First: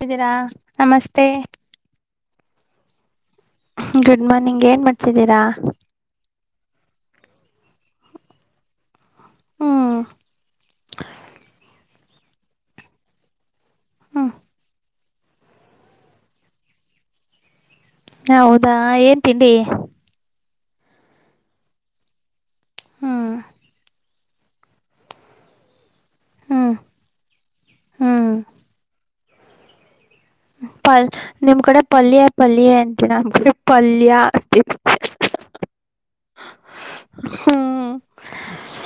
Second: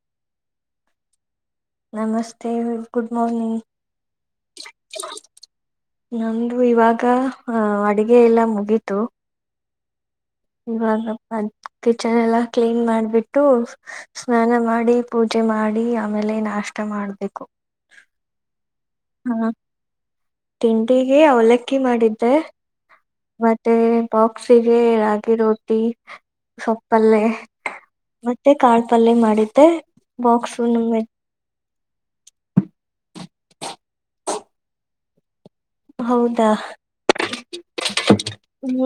ತಿದ್ದೀರಾ ನಮಸ್ತೆ ನಮಸ್ತೆ good morning good morning ಏನ್ ಮಾಡ್ತಿದ್ದೀರ ನಮ್ದ ಇವಾಗ ಅ ಅಡ್ಗೆ ಎಲ್ಲ ಮುಗಿತು. ಹ್ಮ್ ಇವಾಗಪ್ಪ ಕಿಚನ್ ಎಲ್ಲಾ ಕ್ಲೀನ್ ಮಾಡ್ಬಿಟ್ಟು ಹ್ಮ್ ಸ್ನಾನ ಮಾಡಿ ಪೂಜೆ ಮಾಡಿ ಆಮೇಲೆ ನಾಷ್ಟ ಮಾಡಬೇಕು. ಹೌದಾ ಎ ಹಾ ತಿಂಡಿಗೆ ಅವಲಕ್ಕಿ ಮಾಡಿದ್ದೆ ಹ್ಮ್ ಮತ್ತೆ ಬಾಕ್ಸಿಗೆ ರಾಗಿರೋ ಹ್ಮ್ ಸೊಪ್ಪಲ್ಲೆ ಹ್ಮ್ ಮತ್ತೆ ಕಾಳ ಪಲ್ಯೆ ಮಾಡಿದ್ದೆ. ಬಾಕ್ಸು ನಮ್ಮ ಪಲ್ ನಿಮ್ ಕಡೆ ಪಲ್ಯ ಪಲ್ಯ ಎಂತಿರ [unintelligible] ಪಲ್ಯ [unintelligible] ಹೌದಾ ಹ್ಮ್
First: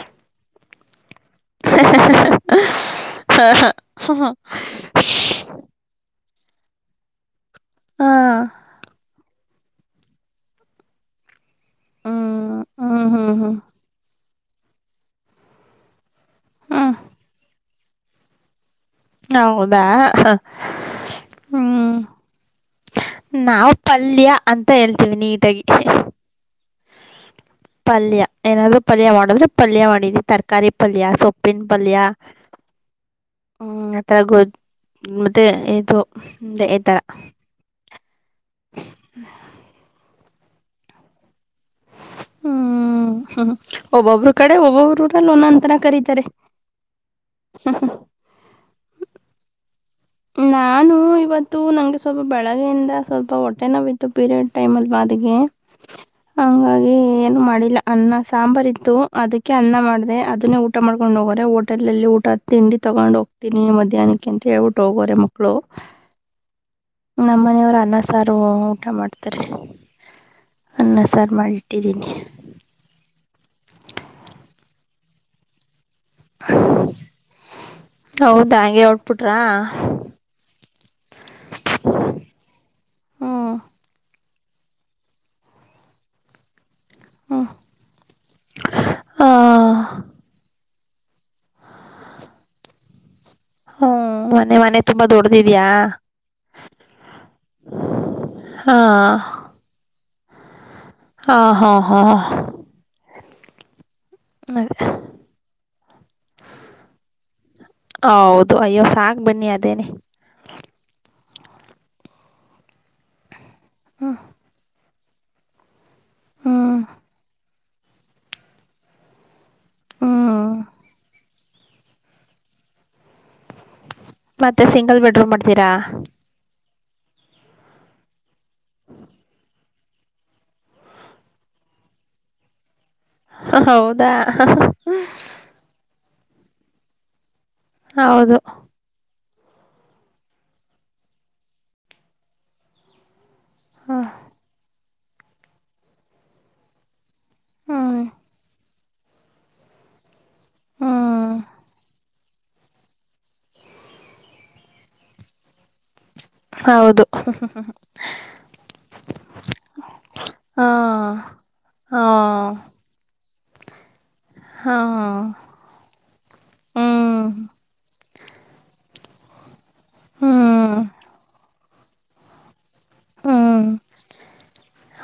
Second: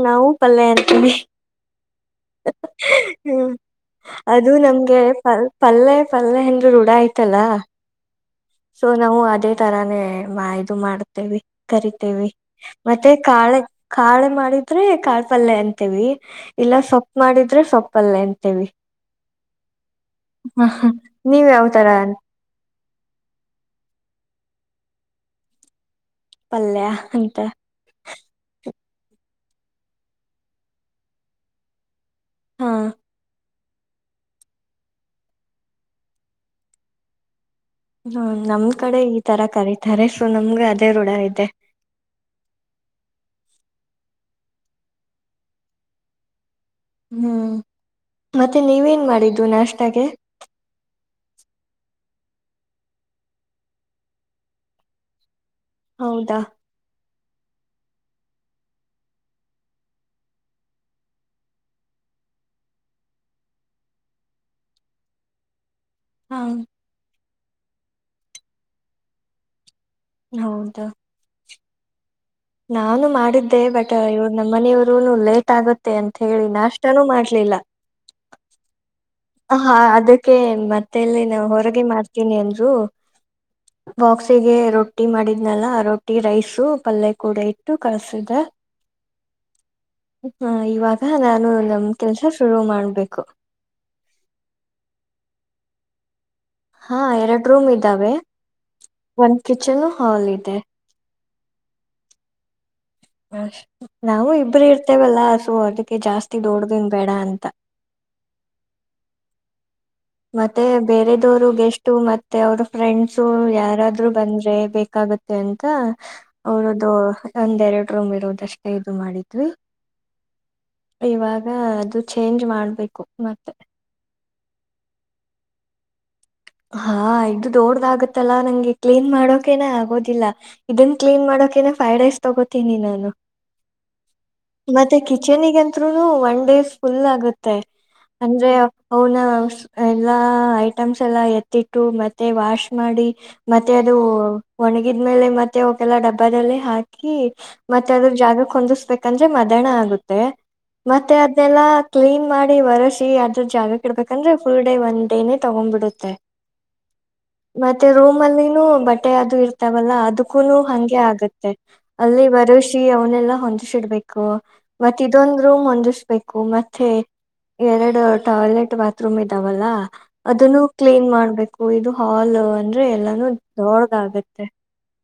ನಾವು ಪಲ್ಯ ಅಂತೀವಿ. ಅ ಹ ಹ ಹ್ ಹ ಹ ಅದು ನಮ್ಗೆ ಫಲ್ ಪಲ್ಲೆ ಪಲ್ಲೆ ಹಂಗೆ ರೂಡ ಆಯ್ತಲ್ಲ. ಹಾ ಸೊ ನಾವು ಅದೇ ತರಾನೇ ಮಾ ಇದು ಮಾಡ್ತಿವಿ. ಕರಿತೇವಿ ಹ್ಮ್ ಹ್ಮ್ ಮತ್ತೆ ಹ್ಮ್ ಹ್ಮ್ ಕಾಳೆ ಕಾಳ್ ಮಾಡಿದ್ರೆ ಕಾಳ್ ಪಲ್ಲೆ ಅಂತೇವಿ. ಇಲ್ಲ ಹ್ಮ್ ಸೊಪ್ ಮಾಡಿದ್ರೆ ಸೊಪ್ಪ್ ಪಲ್ಲೆ ಅಂತೇವಿ. ಹೌದಾ ಅಹ್ ಹಾ ಹಾ ನೀವ್ ಯಾವ್ತರ ಹ್ಮ್ ನಾವು ಪಲ್ಯ ಅಂತ ಹೇಳ್ತೀವಿ ನೀಟಾಗಿ ಪಲ್ಯ ಹಂತ ಪಲ್ಯ ಏನಾದ್ರು ಪಲ್ಯ ಮಾಡಿದ್ರೆ ಪಲ್ಯ ಮಾಡಿದ್ದಿ ತರಕಾರಿ ಪಲ್ಯ ಸೊಪ್ಪಿನ ಪಲ್ಯ ಹಾ ಆ ತ ಗ ಮತ್ತೆ ಇದು ದ ಎತರ. ಹ್ಮ ನಮ್ ಕಡೆ ಈ ತರ ಕರೀತಾರೆ ಸೊ ನಮ್ಗ ಅದೇ ರೂಢ ಇದೆ. ಹ್ಮ್ ಹ್ಮ್ ಒಬ್ಬೊಬ್ಬರು ಕಡೆ ಒಬ್ಬೊಬ್ರುರಲ್ ಒನ್ನೊಂತರ ಕರೀತಾರೆ. ಹ್ಮ್ ಮತ್ತೆ ನೀವೇನ್ ಮಾಡಿದು ನಾಷ್ಟಾಗೆ. ನಾನು ಇವತ್ತು ನಂಗೆ ಸ್ವಲ್ಪ ಬೆಳಗ್ಗೆಯಿಂದ ಸ್ವಲ್ಪ ಹೊಟ್ಟೆ ನೋವಿತ್ತು ಪೀರಿಯಡ್ ಟೈಮ್ ಅಲ್ವಾ ಅದಿಗೆ ಹೌದಾ ಹಂಗಾಗಿ ಏನು ಮಾಡಿಲ್ಲ ಅನ್ನ ಸಾಂಬಾರ್ ಇತ್ತು ಅದಕ್ಕೆ ಅನ್ನ ಮಾಡ್ದೆ ಅದನ್ನೇ ಊಟ ಮಾಡ್ಕೊಂಡ ಹೋಗೋರೆ ಹೋಟೆಲ್ ಅಲ್ಲಿ ಊಟ ತಿಂಡಿ ತಗೊಂಡ ಹೋಗ್ತೀನಿ ಮಧ್ಯಾಹ್ನಕ್ಕೆ ಅಂತ ಹೇಳ್ಬಿಟ್ಟು ಹೋಗೋರೆ ಮಕ್ಕಳು. ಹಾ ನಮ್ಮ ಮನೆಯವರು ಅನ್ನ ಸಾರು ಊಟ ಮಾಡ್ತಾರೆ ನವ್ [unintelligible] ಅನ್ನ ಸಾರ್ ಮಾಡಿಟ್ಟಿದ್ದೀನಿ. ನಾನು ಮಾಡಿದ್ದೆ ಬಟ್ ಇವ್ರು ನಮ್ ಮನೆಯವರುನು ಲೇಟ್ ಆಗು ಮತ್ತೆ ಅಂತ ಹೇಳಿ ನಾಷ್ಟಾನೂ ಮಾಡ್ಲಿಲ್ಲ. ಹೌದ ಯೋಳ್ ಹಾ ಅದಕ್ಕೆ ಮತ್ತೇಲ್ಲಿ ನಾ ಹೊರಗೆ ಮಾಡ್ತೀನಿ ಅಂದ್ರು ಹ್ಮ್ ಬಾಕ್ಸಿಗೆ ರೊಟ್ಟಿ ಮಾಡಿದ್ನಲ್ಲ ರೊಟ್ಟಿ ರೈಸು ಪಲ್ಯ ಕೂಡ ಹ್ಮ್ ಇ ಟ್ಟು ಇದು ಕಳ್ಸಿದ್ದೆ. ಆ ಹಾ ಇವಾಗ ನಾನು ನಮ್ ಕೆಲಸ ಶುರು ಮಾಡ್ಬೇಕು ಹೂ ವನೆ ಮನೆ ಮನೆ ತುಂಬಾ ದೊಡ್ದಿದೀಯ. ಹಾ ಎರಡು ರೂಮ್ ಇದ್ದಾವೆ ಹಾ ಒಂದ್ ಕಿಚನ್, ಹಾಲ್ ಇದೆ ಹಾ ಹಾ ಹಾ ಅ ನಾವು ಇಬರು ಅದೇ ಇರ್ತೇವಲ್ಲಾ ಸೊ ಅದಕ್ಕೆ ಜಾಸ್ತಿ ದೋಡ್ದೇನ್ ಬೇಡ ಅಂತ. ಹೌದು ಅಯ್ಯೋ ಸಾಕ್ ಬನ್ನಿ ಅದೇನೆ. ಮತ್ತೆ ಬೇರೆದವರು ಗೆಸ್ಟು ಮತ್ತೆ ಅವ್ರ್ ಫ್ರೆಂಡ್ಸು ಯಾರಾದ್ರು ಬಂದ್ರೆ ಬೇಕ ಕಾಗುತ್ತೆ ಅಂತ ಹ್ಮ್ ಅವ್ರ್ದು ಒಂದ್ ಎರಡು ರೂಮ್ ಇರೋದಷ್ಟೇ ಇದು ಮಾಡಿದ್ವಿ. ಹ್ಮ್ ಇವಾಗ ಅದು ಚೇಂಜ್ ಮಾಡ್ಬೇಕು ಮತ್ತೆ. ಮತ್ತೆ ಸಿಂಗಲ್ ಬೆಡ್ರೂಮ್ ಮಾಡ್ತೀರಾ? ಹಾ ಇದು ದೊಡ್ದಾಗತ್ತಲ್ಲಾ ನಂಗೆ ಕ್ಲೀನ್ ಮಾಡೋಕೇನೆ ಆಗೋದಿಲ್ಲ. ಇದನ್ ಕ್ಲೀನ್ ಮಾಡೋಕೆನೆ ಫೈವ್ ಡೇಸ್ ತೊಗೋತೀನಿ ನಾನು. ಹೌದಾ ಹ ಹ. ತ್ರೂ ಒನ್ ಡೇಸ್ ಫುಲ್ ಆಗುತ್ತೆ ಹೌದು ಅಂದ್ರೆ ಅವುನ ಎಲ್ಲಾ ಐಟಮ್ಸ್ ಎಲ್ಲ ಎತ್ತಿಟ್ಟು ಮತ್ತೆ ವಾಶ್ ಮಾಡಿ ಮತ್ತೆ ಅದು ಹ್ಮ್ ಒಣಗಿದ್ಮೇಲೆ ಮತ್ತೆ ಅವಕೆಲ್ಲ ಡಬ್ಬದಲ್ಲಿ ಹಾಕಿ ಮತ್ತೆ ಹ್ಮ್ ಅದ್ರ್ ಜಾಗಕ್ ಹೊಂದಿಸ್ಬೇಕಂದ್ರೆ ಮದ್ಯಾಣ ಆಗುತ್ತೆ. ಮತ್ತೆ ಹ್ಮ್ ಅದ್ನೆಲ್ಲಾ ಕ್ಲೀನ್ ಮಾಡಿ ಒರೆಸಿ ಅದ್ರ ಜಾಗ ಇಡ್ಬೇಕಂದ್ರೆ ಫುಲ್ ಡೇ ಒನ್ ಡೇನೇ ತಗೊಂಡ್ಬಿಡುತ್ತೆ. ತ್ತ ಹೌದು ಮತ್ತೆ ರೂಮ್ ಅಲ್ಲಿನೂ ಬಟ್ಟೆ ಅದು ಇರ್ತಾವಲ್ಲ ಅದಕ್ಕೂನು ಹಾ ಹಂಗೆ ಆಗತ್ತೆ. ಹಾ ಅಲ್ಲಿ ಒರೋಸಿ ಅವನೆಲ್ಲಾ ಹೊಂದಸಿಡ್ಬೇಕು ಹಾ ಮತ್ ಇದೊಂದ್ ರೂಮ್ ಹೊಂದಿಸ್ಬೇಕು ಮತ್. ಮತ್ತೆ ಹ್ಮ್ ಎರಡು ಟಾಯ್ಲೆಟ್ ಬಾತ್ರೂಮ್ ಇದಾವಲ್ಲ ಅದನ್ನು. ಹ್ಮ್ ಮಾಡಬೇಕು ಇದು ಹಾಲ್ ಅಂದ್ರೆ ಎಲ್ಲಾನು ಹ್ಮ್ ದೊಡ್ಗ್ ಆಗತ್ತೆ.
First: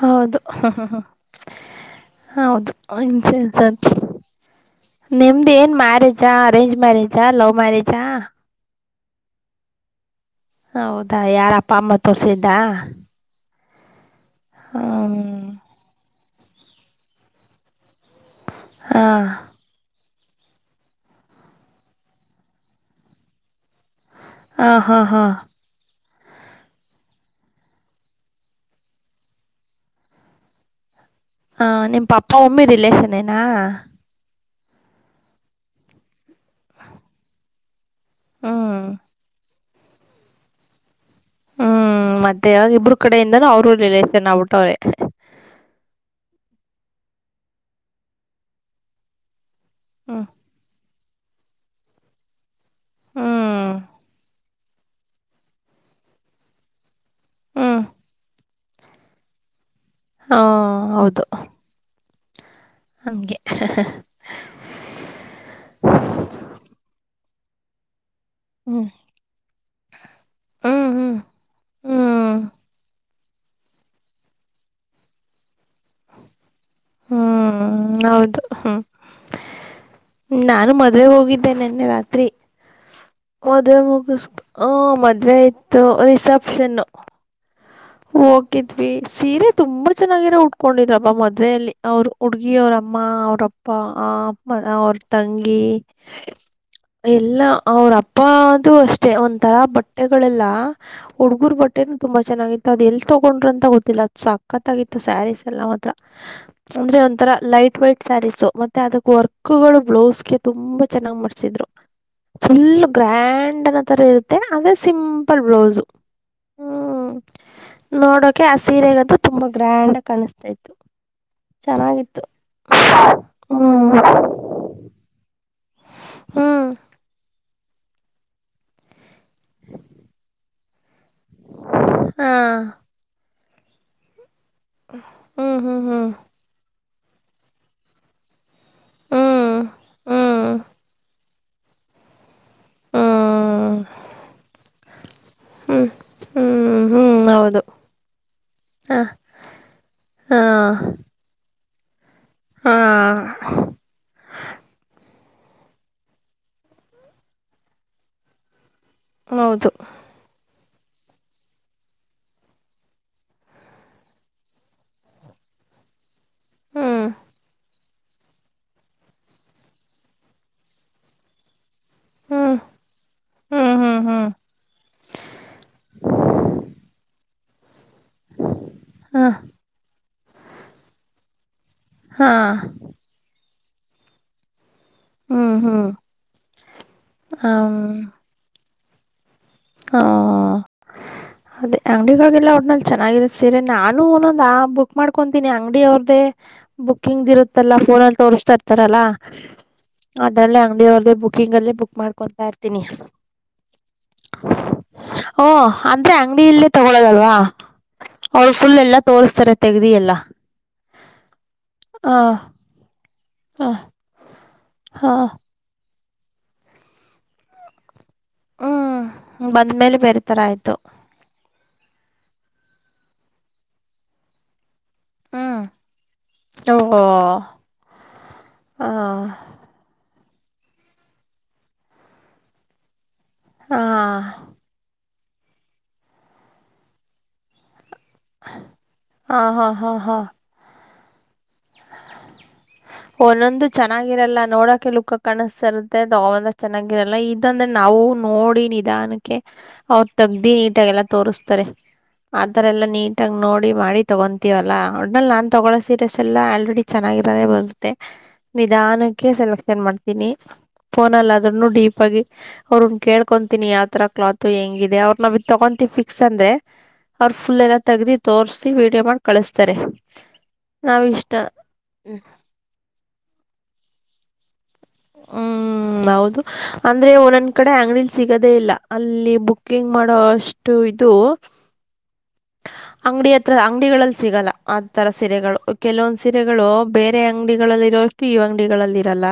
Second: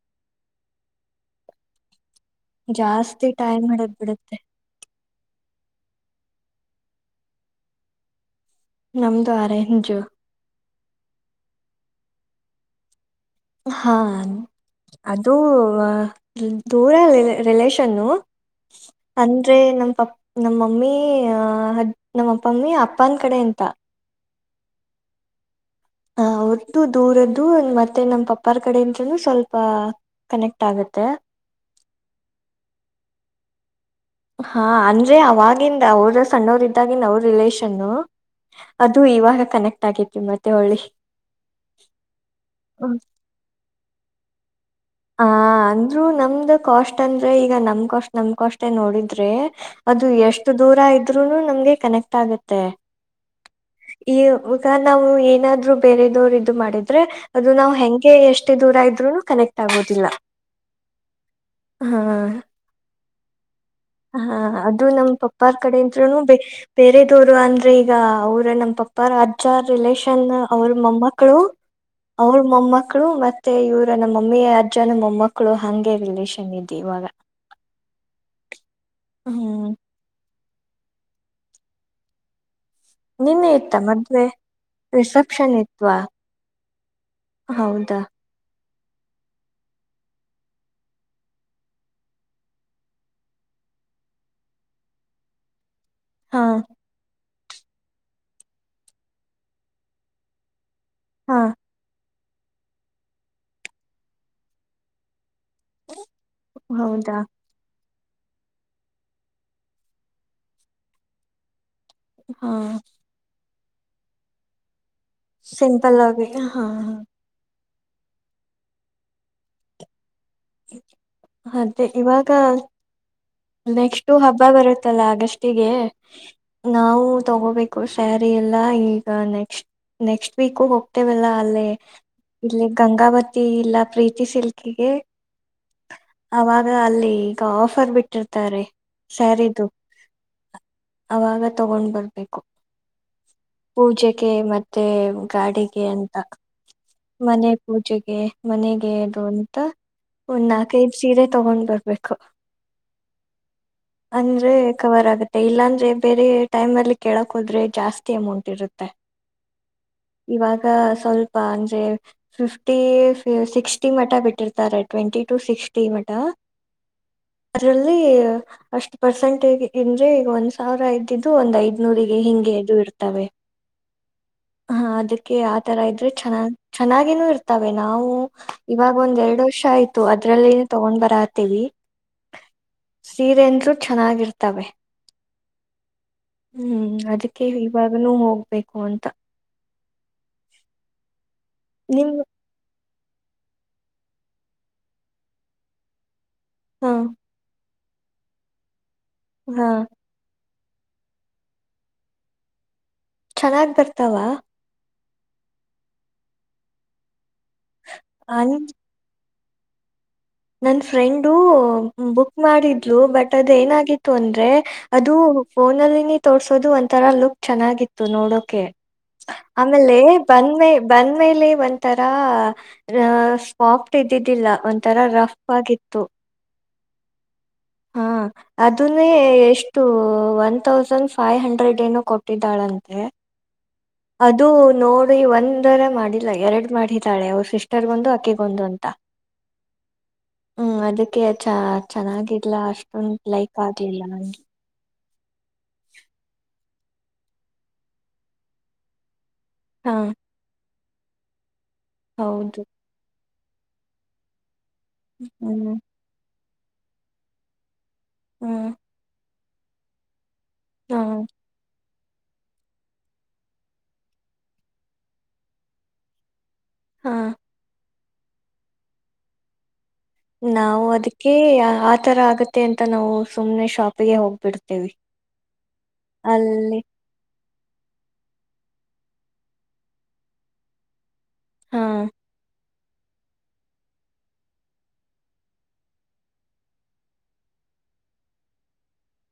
ಹೌದು ಹ ಹ. ಹೌದು ಜಾಸ್ತಿ ಟೈಮ್ ಹಿಡದ್ [unintelligible] ಬಿಡುತ್ತೆ ನಿಮ್ದೇನ್ ಮ್ಯಾರೇಜಾ ಅರೇಂಜ್ ಮ್ಯಾರೇಜಾ ಲವ್ ಮ್ಯಾರೇಜಾ? ನಮ್ದು ಆರೆಂಜು. ಹೌದಾ ಯಾರಪ್ಪ ಅಮ್ಮ ತೋರ್ಸಿದ್ದ? ಹಾ ಅದೂ ದೂರ ರಿಲ್ ರಿಲೇಷನ್ನು ಅಂ ಹಾ ಅಂದ್ರೆ ನಮ್ಮ್ ಪ ನಮ್ಮಮ್ಮಿ ಅದ್ ನಮ್ಮ ಅಪ್ಪಮ್ಮಿ ಅಪ್ಪನ್ ಕಡೆ ಅಂತ. ಆ ಹಾ ಹಾ ಹ ಅವ್ರ್ದು ದೂರದ್ದು ಮತ್ತೆ ನಮ್ಮ ಪಪ್ಪಾರ್ ಕಡೆ ಇಂದನೂ ಸ್ವಲ್ಪ ಕನೆಕ್ಟ್ ಆಗುತ್ತೆ. ಹ ನಿಮ್ಮ್ ಪಪ್ಪ ಮಮ್ಮಿ ರಿಲೇಷನ್ನೇನಾ. ಹಾ ಅಂದ್ರೆ ಅವಾಗಿಂದ ಅವ್ರು ಸಣ್ಣವರ್ದಾಗಿಂದ ಅವ್ರ್ ರಿಲೇಷನ್ನು. ಹ್ಮ್ ಅದು ಇವಾಗ ಕನೆಕ್ಟ್ ಆಗಿದ್ವಿ ಮದ್ವೆ ಒಳ್ಳಿ. ಮದ್ವೆ ಆಗಿ ಇಬ್ಬ್ರ ಕಡೆಯಿಂದನೂ ಅವ್ರ ರಿಲೇಷನ್ ಆಗ್ಬಿಟ್ಟವ್ರೆ. ಹ ಅಂದ್ರು ನಮ್ದ ಕಾಸ್ಟ್ ಅಂದ್ರೆ ಈಗ ನಮ್ ಕಾಸ್ಟ್ ನಮ್ ಕಾಸ್ಟೇ ನೋಡಿದ್ರೆ ಅದು ಹ್ಮ್ ಎಷ್ಟು ದೂರ ಇದ್ರರುನು ನಮ್ಗೆ ಕನೆಕ್ಟ್ ಆಗತ್ತೆ. ಹ್ಮ್ ಈ ಈಗ ನಾವು ಏನಾದ್ರು ಬೇರೆದವರು ಇದು ಮಾಡಿದ್ ದ್ರೆ ಅದು ನಾವು ಹ್ಮ್ ಹೆಂಗೆ ಎಷ್ಟೇ ದೂರ ಇದ್ರುನು ಕನೆಕ್ಟ್ ಆಗೋದಿಲ್ಲ. ಹಾ ಹೌದು ಹಾ ಹಂಗೆ. ಹಾ ಅದು ನಮ್ ಪಪ್ಪಾರ್ ಕಡೆಂದ್ರೂನು ಬ ಬೇರೆದವರು ಅಂದ್ರೆ ಈಗ ಅವರು ಅಂದ್ರೆ ನಮ್ ಹ್ಮ್ ಪಪ್ಪರ ಅಜ್ಜ ರಿಲೇಷನ್ ಅವ್ರ್ ಹ್ಮ್ ಹ್ಮ್ ಮೊಮ್ಮಕ್ಕಳು ಹ್ಮ್ ಅವ್ರ್ ಮೊಮ್ಮಕ್ಕಳು ಮತ್ತೆ ಇವರ ನಮ್ಮ ಮಮ್ಮಿ ಅಜ್ಜನ ಮೊಮ್ಮಕ್ಕಳು ಹಂಗೆ ರಿಲೇಷನ್ ಇದ್ ಇವಾಗ. ಹ್ಮ್ ಹೌದು ಹ್ಮ. ಹ್ಮ್ ನಾನು ಮದ್ವೆ ಹೋಗಿದ್ದೆನೆ ನಿನ್ನೆ ರಾತ್ರಿ. ನಿನ್ನೆ ಇತ್ತ ಮದ್ವೆ ಮುಗಿಸ ಹ ಮದ್ವೆ ರಿಸೆಪ್ಷನ್ ಇತ್ತು ಇತ್ವಾ ರಿಸೆಪ್ಷನ್. ಹೌದಾ. ಹೋಗಿದ್ವಿ ಸೀರೆ ತುಂಬಾ ಚೆನ್ನಾಗಿರ ಉಟ್ಕೊಂಡಿದ್ರಬ್ಬ ಮದುವೆಯಲ್ಲಿ ಅವರು ಹುಡುಗಿ ಅವರಮ್ಮ ಅವ್ರ. ಅಪ್ಪಾ ಆ ಅ ಅವ್ರ ತಂಗಿ. ಹಾ. ಇಲ್ಲ ಅವ್ರ ಅಪ್ಪ ಅದು ಅಷ್ಟೇ ಒಂತರಾ ಬಟ್ಟೆಗಳೆಲ್ಲ ಹಾ ಹುಡುಗರ್ ಬಟ್ಟೆ. ತುಂಬಾ ಚೆನ್ನಾಗಿತ್ತು ಅದು ಎಲ್ಲಿ ತೊಗೊಂಡ್ರ ಅಂತ ಗೊತ್ತಿಲ್ಲ ಅದು ಸಕತ್ತಾಗಿತ್ತು ಸ್ಯಾರೀಸ್. ಎಲ್ಲ ಮಾತ್ರ ಅಂದ್ರೆ ಹೌದಾ ಒಂಥರ ಲೈಟ್ ವೈಟ್ ಸ್ಯಾರೀಸು. ಮತ್ತೆ ಅದಕ್ ವರ್ಕ್ಗಳು ಬ್ಲೌಸ್ಗೆ ತುಂಬಾ ಚೆನ್ನಾಗ್ ಮಾಡ್ಸಿದ್ರು. ಹಾ ಫುಲ್ ಗ್ರ್ಯಾಂಡ್ ಅನ್ನೋ ತರ ಇರುತ್ತೆ ಅದೇ ಸಿಂ. ಸಿಂಪಲ್ ಆಗಿದೇ ಹಾ ಹಾ. ನೋಡೋಕೆ ಆ ಸೀರೆಗದು ತುಂಬಾ ಗ್ರ್ಯಾಂಡ್ ಆ ಕಾಣಿಸ್ತೆ. ಆಯ್ತು ಅದೇ ಚೆನ್ನಾಗಿತ್ತು. ಇವಾಗ ಹ್ಮ್ ನೆಕ್ಸ್ಟ್ ಹಬ್ಬ ಬರುತ್ತಲ್ಲ ಅಗಸ್ಟಿಗೆ ಹ್ಮ್ ನಾವು ತಗೋಬೇಕ. ಸ್ಯಾರಿ ಎಲ್ಲಾ ಈಗ ನೆಕ್ಸ್ಟ್ ನೆಕ್ಸ್ಟ್ ವೀಕು ಹೋಗ್. ಲ್ಲ ಅಲ್ಲೇ ಹಾ ಇಲ್ಲಿ ಗಂಗಾವತಿ ಇಲ್ಲ ಪ್ರೀತಿ ಸಿಲ್. ಹ್ಮ್ ಹ್ಮ್ ಹ್ಮ್. ಅವಾಗ ಅಲ್ಲಿ ಈಗ ಆಫರ್ ಬಿಟ್ಟಿರ್ತಾರೆ. ಸ್ಯಾರಿದು ಹ್ಮ್ ಹ್ಮ್ ಅವಾಗ ತಗೊಂಡ್ ಬರ್ಬೇಕು. ಹ್ಮ್ ಪೂಜೆಗೆ ಮತ್ತೆ ಗಾಡಿಗೆ ಹ್ಮ್ ಅಂತ. ಹ್ಮ್ ಹ್ಮ್ ಮನೆ ಹೌದು ಪೂಜೆಗೆ ಮನೆಗೆ ಹ ಇದು ಅಂತ. ಹಾ ಒಂದ್ ನಾಲ್ಕೈದು ಸೀರೆ ತಗೊಂಡ್ ಬರ್ಬೇಕು. ಹಾ. ಅಂದ್ರೆ ಕವರ್ ಆಗುತ್ತೆ ಇಲ್ಲಾಂದ್ರೆ ಬೇರೆ ಟೈಮ್ ಅಲ್ಲಿ ಕೇಳಕ್ ಹೋದ್ರೆ ಜಾಸ್ತಿ ಅಮೌಂಟ್ ಇರುತ್ತೆ. ಹೌದು. ಇವಾಗ ಸ್ವಲ್ಪ ಅಂದ್ರೆ. ಫಿಫ್ಟಿ ಸಿಕ್ಸ್ಟಿ ಮಠ ಬಿಟ್ಟಿರ್ತಾರೆ ಟ್ವೆಂಟಿ ಟು ಸಿಕ್ಸ್ಟಿ ಮಠ. ಹ್ಮ್. ಅದರಲ್ಲಿ ಅಷ್ಟು ಪರ್ಸೆಂಟೇಜ್ ಅಂದ್ರೆ ಈಗ ಒಂದ್ ಸಾವಿರ ಇದ್ದಿದ್ದು ಒಂದ್ ಐದು. ನೂರಿಗೆ ಹಿಂಗೆ ಹ್ಮ್ ಅದು ಇರುತ್ತವೆ. ಹ್ಮ್ ಹ್ಮ್ ಹ್ಮ್ ಹಾ ಅದಕ್ಕೆ ಆತರ ಇದ್ರೆ ಚೆನ್ನಾಗ್ ಚೆನ್ನಾಗಿನು ಇರ್ತ. ವೆ ನಾವು ಇವಾಗ ಒಂದ್ ಹ ಎರಡು ವರ್ಷ ಆಯ್ತು ಅದ್ರಲ್ಲಿ ತಗೊಂಡ್ ಬರತೇವಿ. ಹಾ. ಸೀರೆ ಅಂದರು ಚೆನ್ನಾಗಿರ್ತ. ಹ್ಮ್ ಹ್ಮ್ ಅದಕ್ಕೆ ಹ್ಮ್ ಇವಾಗನೂ ಹೋಗ್ಬೇಕು ಅಂತ. ಹಾ. ಅದೇ ನಿಮ್ ಅಂಗಡಿಗಳಗೆಲ್ಲ ಆದ್ಮೇಲೆ. ಚೆನ್ನಾಗಿರುತ್ತೆ ಸೀರೆ ನಾನು ಒಂದ ಒಂದ ಬುಕ್ ಮಾಡ್ಕೊತೀನಿ ಅಂಗಡಿ ಅವ್ರ್ದೇ ಹಾ ಬುಕಿಂಗ್ ಇರುತ್ತ. ತ್ತಲ್ಲ ಫೋನ ಅಲ್ಲಿ ತೋರಿಸತ್ತಾ ಇರ್ತಾರಲ್ಲಾ. ಹಾ. ಅದ್ರಲ್ಲೇ ಅಂಗಡಿಯ ಅವ್ರದೇ ಬುಕಿಂಗ್ ಅಲ್ಲೇ ಬುಕ್ ಮಾಡ್ಕೊತಾ ಇರ್ತೀನಿ. ಚೆನ್ನಾಗಿ ಬರ್ತಾವ. ಹೂಂ ಅಂದ್ರೆ ಅಂಗಡಿ ಇಲ್ಲೇ ತಗೊಳ್ಳೋದಲ್ವಾ. ಅವ್ರು ಅನ್ ಫುಲ್ ಎಲ್ಲಾ ತೋಸ್ತಾರೆ ತೆಗದಿ ಎಲ್ಲಾ. ನನ್ನ ಫ್ರೆಂಡು ಹ ಬುಕ್ ಮಾಡಿದ್ಲು ಬಟ್ ಅದ ಹ ಏನಾಗಿತ್ತು ಅಂದ್ರೆ ಹ ಅದು ಫೋನ ಅಲ್ಲಿನೆ ತೋರ್ಸೋದು ಒಂಥರ ಲುಕ್ ಚೆನ್ನಾಗಿತ್ತು ನೋಡೊ ಕೆ ಹ್ಮ್ ಆಮೇಲೆ ಬಂದ್ಮೇಲೆ ಬೇರೆ ತರ ಬಂದ ಆಯ್ತು [unintelligible] ಬಂದ ಮೇಲೆ ಒನ್ ತರ [unintelligible] ಸಾಫ್ಟ್ ಇದ್ದಿದ್ದಿಲ್ಲ ಒಂಥರ ರಫ್ ಹ್ಮ್ ಆಗಿತ್ತು. [unintelligible] ಹಾ ಹ ಅದನ್ನೇ [unintelligible] [unintelligible] ಒನ್ ತೌಸಂಡ್ ಫೈವ್ ಹಂಡ್ರೆಡ್ ಏನು ಕೊಟ್ಟಿದ್ದಾಳಂತೆ. ಹ ಹ ಅದು ನೋಡಿ ಒಂದರ ಮಾಡಿಲ್ಲ ಎರಡು ಮಾಡಿದಾಳೆ ಆವ್ರ್ ಸಿಸ್ಟರ್ಗ್ ಒಂದ್ [unintelligible] ಒಂದು ಅಂತ ಹ ಹ ಹ ಹ್ಮ್ ಚ ಚೆನ್ನಾಗಿಲ್ಲ ಅಷ್ಟೊಂದು ಲೈಕ್ ಒಂದೊಂದು ಆಗ್ಲಿಲ್ಲ ಚೆನ್ನಾಗಿರಲ್ಲ ನಂಗೆ ನೋಡಕೆ [unintelligible] ಕಾಣ್ಸ್ತಇರುತ್ತೆ ತೊಗೊಬಂದಾಗ್ ಚೆನ್ನಾಗಿರಲ್ಲ ಇದಂದ್ರೆ ನಾವು ನೋಡಿ ನಿಧಾನಕ್ ಹಾ ಅವ್ರ ತಗ್ದಿ ನೀಟಾಗೆಲ್ಲ ತೋರಿಸತಾರೆ ಹೌದು ಆತರ ಎಲ್ಲಾ ನೀಟಾಗಿ ನೋಡಿ ಮಾಡಿ ತಗೊಂತೀವಲ್ಲಾ ಒಟ್ನಲ್ಲಿ ನಾನ್ ಹ್ಮ್ ತೊಗೊನೋ ಸೀರೆಸ್ ಎಲ್ಲ ಆಲ್ರೆಡಿ ಚೆನ್ನಾಗಿರೋದೇ ಬಂದ್ [unintelligible] ಹ್ಮ್ ನಿಧಾನಕ್ಕೆ ಸೆಲೆಕ್ಷನ್ ಮಾಡ್ತೀನಿ ಫೋನ ಹಾ ಅಲ್ಲಿ ಅದ್ನು ಡೀಪ್ ಆಗಿ ಅವ್ರಗ್ ಕೇಳ್ಕೊಂತೀನಿ ಯಾವತರ ಕ್ಲಾತ್ ಹೆಂಗಿದೆ ಅವ್ರ ನಾವ್ ಇದ್ ತಗೊಂತಿವ್ ಫಿಕ್ಸ್ ಅಂದ್ರೆ ಹಾ ಅವ್ರ ಫುಲ್ ಎಲ್ಲ ತೆಗ್ದಿ ತೋರ್ಸಿ ವೀಡಿಯೋ ಮಾಡಿ ಕಳಸ್ತಾರೆ. ನಾವು ಅದಕ್ಕೆ ಆತರ ಆಗತ್ತೆ ಅಂತ ನಾವು ಸುಮ್ನೆ ಶಾಪಿಗೆ ಹೋಗ್ಬಿಡ್ತೇವಿ. ಹ್ಮ್ ಹೌದು ಅಲ್ಲಿ [unintelligible] ಅಂದ್ರೆ ಒನ್ ಒಂದ್ ಕಡೆ ಅಂಗ್ಡಿಲ್ ಸಿಗದೇ ಇಲ್ಲ ಅಲ್ಲಿ ಬುಕ್ಕಿಂಗ್ ಮಾಡೋಷ್ಟು ಇದು ಹಾ ಅಂಗಡಿ ಹತ್ರ ಅಂಗಡಿಗಳಲ್ಲಿ ಸಿಗಲ್ಲ ಆ ತರ ಸೀರೆಗಳು ಕೆಲವೊಂದು ಸೀರೆಗಳು ಬೇರೆ ಅಂಗಡಿಗಳಲ್ಲಿರೋ [unintelligible] ಅಂಗಡಿಗಳಲ್ಲಿ ಇರಲ್ಲ.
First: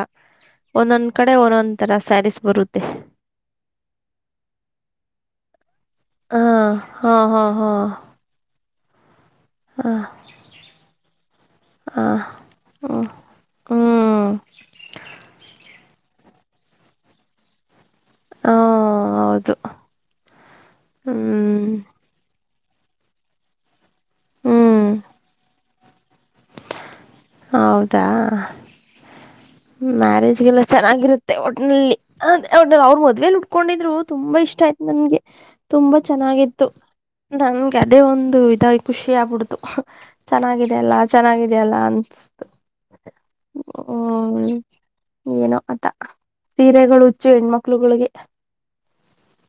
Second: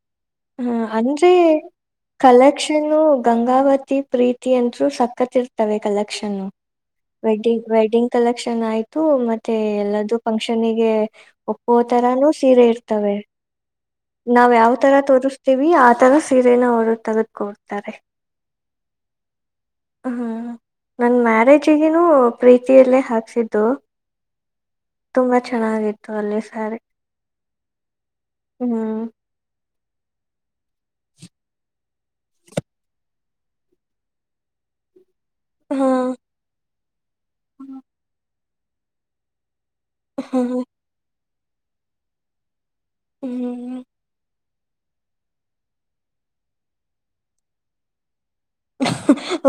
ಹ ಒಂದೊಂದ್ ಅಂದ್ರೆ ಕಡೆ ಒಂದೊಂದ್ ತರ ಸ್ಯಾರೀಸ್ ಬರುತ್ತೆ ಕಲೆಕ್ಷನ್ನು ಗಂಗಾವತಿ ಪ್ರೀತಿ ಅಂದರು ಸಕ್ಕತ್ ಇರ್ತವೆ ಕಲೆಕ್ಷನ್ ಹಾ ಹಾ ಹಾ ವೆಡ್ಡಿಂಗ್ ವೆಡ್ಡಿಂಗ್ ಹಾ ಕಲೆಕ್ಷನ್ ಆಯ್ ತು ಮತ್ತೆ ಎಲ್ಲ್ದೂ ಫಂಕ್ಷನಿಗೆ ಒಪ್ಪೋ ಹ ತರನು ಸೀರೆ ಹ ಹ್ಮ್ ಇರ್ತವೆ. ಹ್ಮ್ ನಾವ್ ಯಾವ್ ತರ ತೋರ್ರಿಸ್ತೀವಿ ಆತರ ಸೀರೆನ ಅವ್ರು ತೆಗೆದುಕೊಡ್ತಾರೆ. ಹ ಹೌದು ಹ್ಮ್ ನನ್ ಹ್ಮ್ ಮ್ಯಾರೇಜ್ಗನು ಪ್ರೀತಿಯಲ್ಲೇ ಹಾಕ್ಸಿದ್ದು ಹ್ಮ್ ತುಂಬಾ ಚೆನ್ನಾಗಿತ್ತು ಅಲ್ಲಿ ಸ್ಯಾರಿ. ಹೌದಾ ಹ್ಮ್ ಮ್ಯಾರೇಜ್ಗೆಲ್ಲ ಚೆನ್ನಾಗಿರುತ್ತೆ ಒಟ್ಟನಲ್ಲಿ [unintelligible] ಮದ್ವೆಗ್ [unintelligible] ಕೊಂಡಿದ್ರು ತುಂಬಾ ಇಷ್ಟ ಆಯ್ತು ನನ್ಗೆ ಹಾ ತುಂಬಾ ಚೆನ್ನಾಗಿತ್ತು. ನಂಗೆ ಹ್ಮ್ ಅದೇ ಒಂದು ಇದಾಗಿ ಖುಷಿ ಆಗ್ಬಿಡ್ತು ಚೆನ್ನಾಗಿದೆ ಅಲ್ಲ [unintelligible] ಚೆನ್ನಾಗಿದ್ಯಲ್ಲ ಅನ್ಸತ್ತು. ಹ್ಮ್ [unintelligible] ಹ್ಮ ಏನೋ ಆತಾ ಸೀರೆಗಳು ಹುಚ್ಚು ಹೆಣ್ಮಕ್ಳುಗಳಿಗೆ.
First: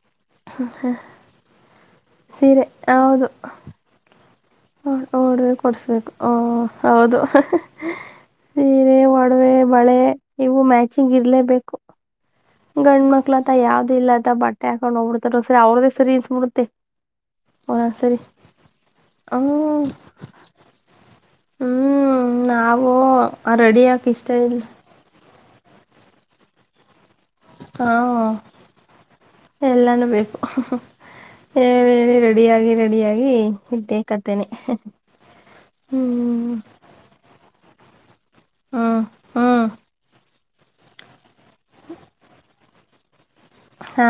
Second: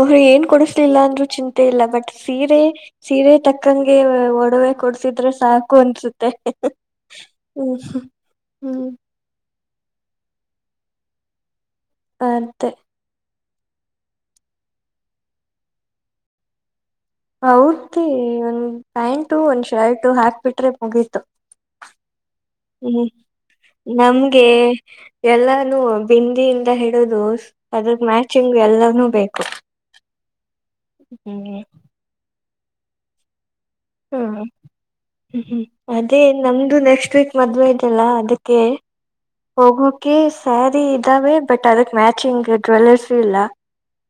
ಅವರು ಏನ್ ಕೊಡಸ್ಲಿಲ್ಲ ಅಂದ್ರರು ಚಿಂತೆ ಇಲ್ಲ ಬಟ್ ಸೀರೆ ಸೀರೆ [unintelligible] ಒಡವೆ ಕೊಡ್ಸಿದ್ರೆ [unintelligible] ಸಾಕು ಕೊಡಿಸ್ಬೇಕು ಅನ್ಸುತ್ತೆ [unintelligible] ಹೌದು [inaudible] ಹ್ಮ್ ಹ್ಮ್ [unintelligible] ಬಳೆ ಇವು ಮ್ಯಾಚಿಂಗ್ ಇರ್ಲೇಬೇಕು. [unintelligible] ಗಣ್ಮಕ್ಳು ಅತ್ತ ಯಾವ್ದ್ ಇಲ್ಲ ಅತ್ತ ಬಟ್ಟೆ ಹಾಕೊಂಡ್ ಹೋಗಬಿಡ್ತಾರ [unintelligible] ಸರಿ ಅವ್ರದೆ ಸರಿ ಇನ್ಸ್ಬಿಡುತ್ತೆ. [unintelligible] ಒಂದೊಂದ್ಸರಿ ಒಂದ್ ಪ್ಯಾಂಟು ಹ ಒಂದ್ ಶರ್ಟು ಹಾಕ್ಬಿಟ್ರೆ ಮುಗೀತು. ಹ್ಮ್ ನಾವು ಹ್ಮ್ ರೆಡಿ [unintelligible] ಇಷ್ಟ ನಮ್ಗೆ ಇಲ್ ಎಲ್ಲಾನು ಬಿಂದಿಯಿಂದ ಹಿಡುದು ಅದ್ರ ಮ್ಯಾಚಿಂಗ್ ಎಲ್ಲಾನೂ ಬೇಕು. ಎಲ್ಲಾನೂ ಬೇಕು ಹ್ಮ್ ಹೇಳಿ ಹೇಳಿ ರೆಡಿಯಾಗಿ ರೆಡಿಯಾಗಿ ಇದ್ದೇ ಹಾ ಕತ್ತೇನೆ ಹ್ಮ ಅದೇ ಹ್ಮ್ ನಮ್ದು ನೆಕ್ಸ್ಟ್ ವೀಕ್ ಮದ್ವೆ ಇದೆಲ್ಲ ಅದಕ್ಕೆ ಹ್ಮ್ ಹ್ಮ್ ಹೋಗೋಕೆ ಸ್ಯಾರಿ ಇದ್ದಾವೆ ಬಟ್ ಅದಕ್ ಮ್ಯಾಚಿಂಗ್ ಜುವೆಲ್ಲರ್ಸ್ ಇಲ್ಲ. ಹಾ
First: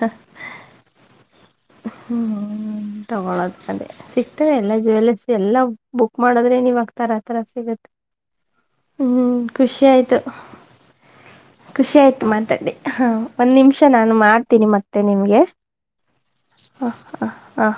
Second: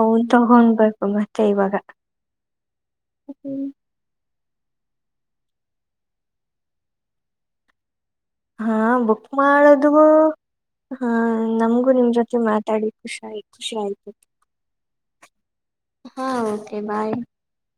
ಅವುನ್ ತಗೊಡ್ಬೇಕು ಮತ್ತೆ ಇವಾಗ. ಹ್ಮ್ ತಗೊಳೋದ್ ಅದೇ. ಸಿಗ್ತವೆ ಎಲ್ಲಾ ಜುವೆಲರ್ಸ್ ಎಲ್ಲ ಬುಕ್ ಮಾಡದ್ರೆ ನೀವಾಗ್ಗ್ತರ ಆತರ ಸಿಗುತ್ತೆ. ಹಾ ಬುಕ್ ಹ್ಮ್ ಖುಷಿ ಮಾಡೋದು ಆಯ್ತು. ಹಾ ನಮ್ಗೂ ಖುಷಿ ನಿಮ್ ಆಯ್ತು ಜೊತೆ ಮಾತಾಡಿ ಹಾ ಖುಷಿ ಆಯ್ತು ಒಂದ್ ಖುಷಿ ನಿಮಿಷ ಆಯ್ತು ನಾನು ಮಾಡ್ತಿನಿ ಮತ್ತೆ ನಿಮ್ಗೆ. ಹಾ ಓಕೆ ಬಾಯ್. ಹಾ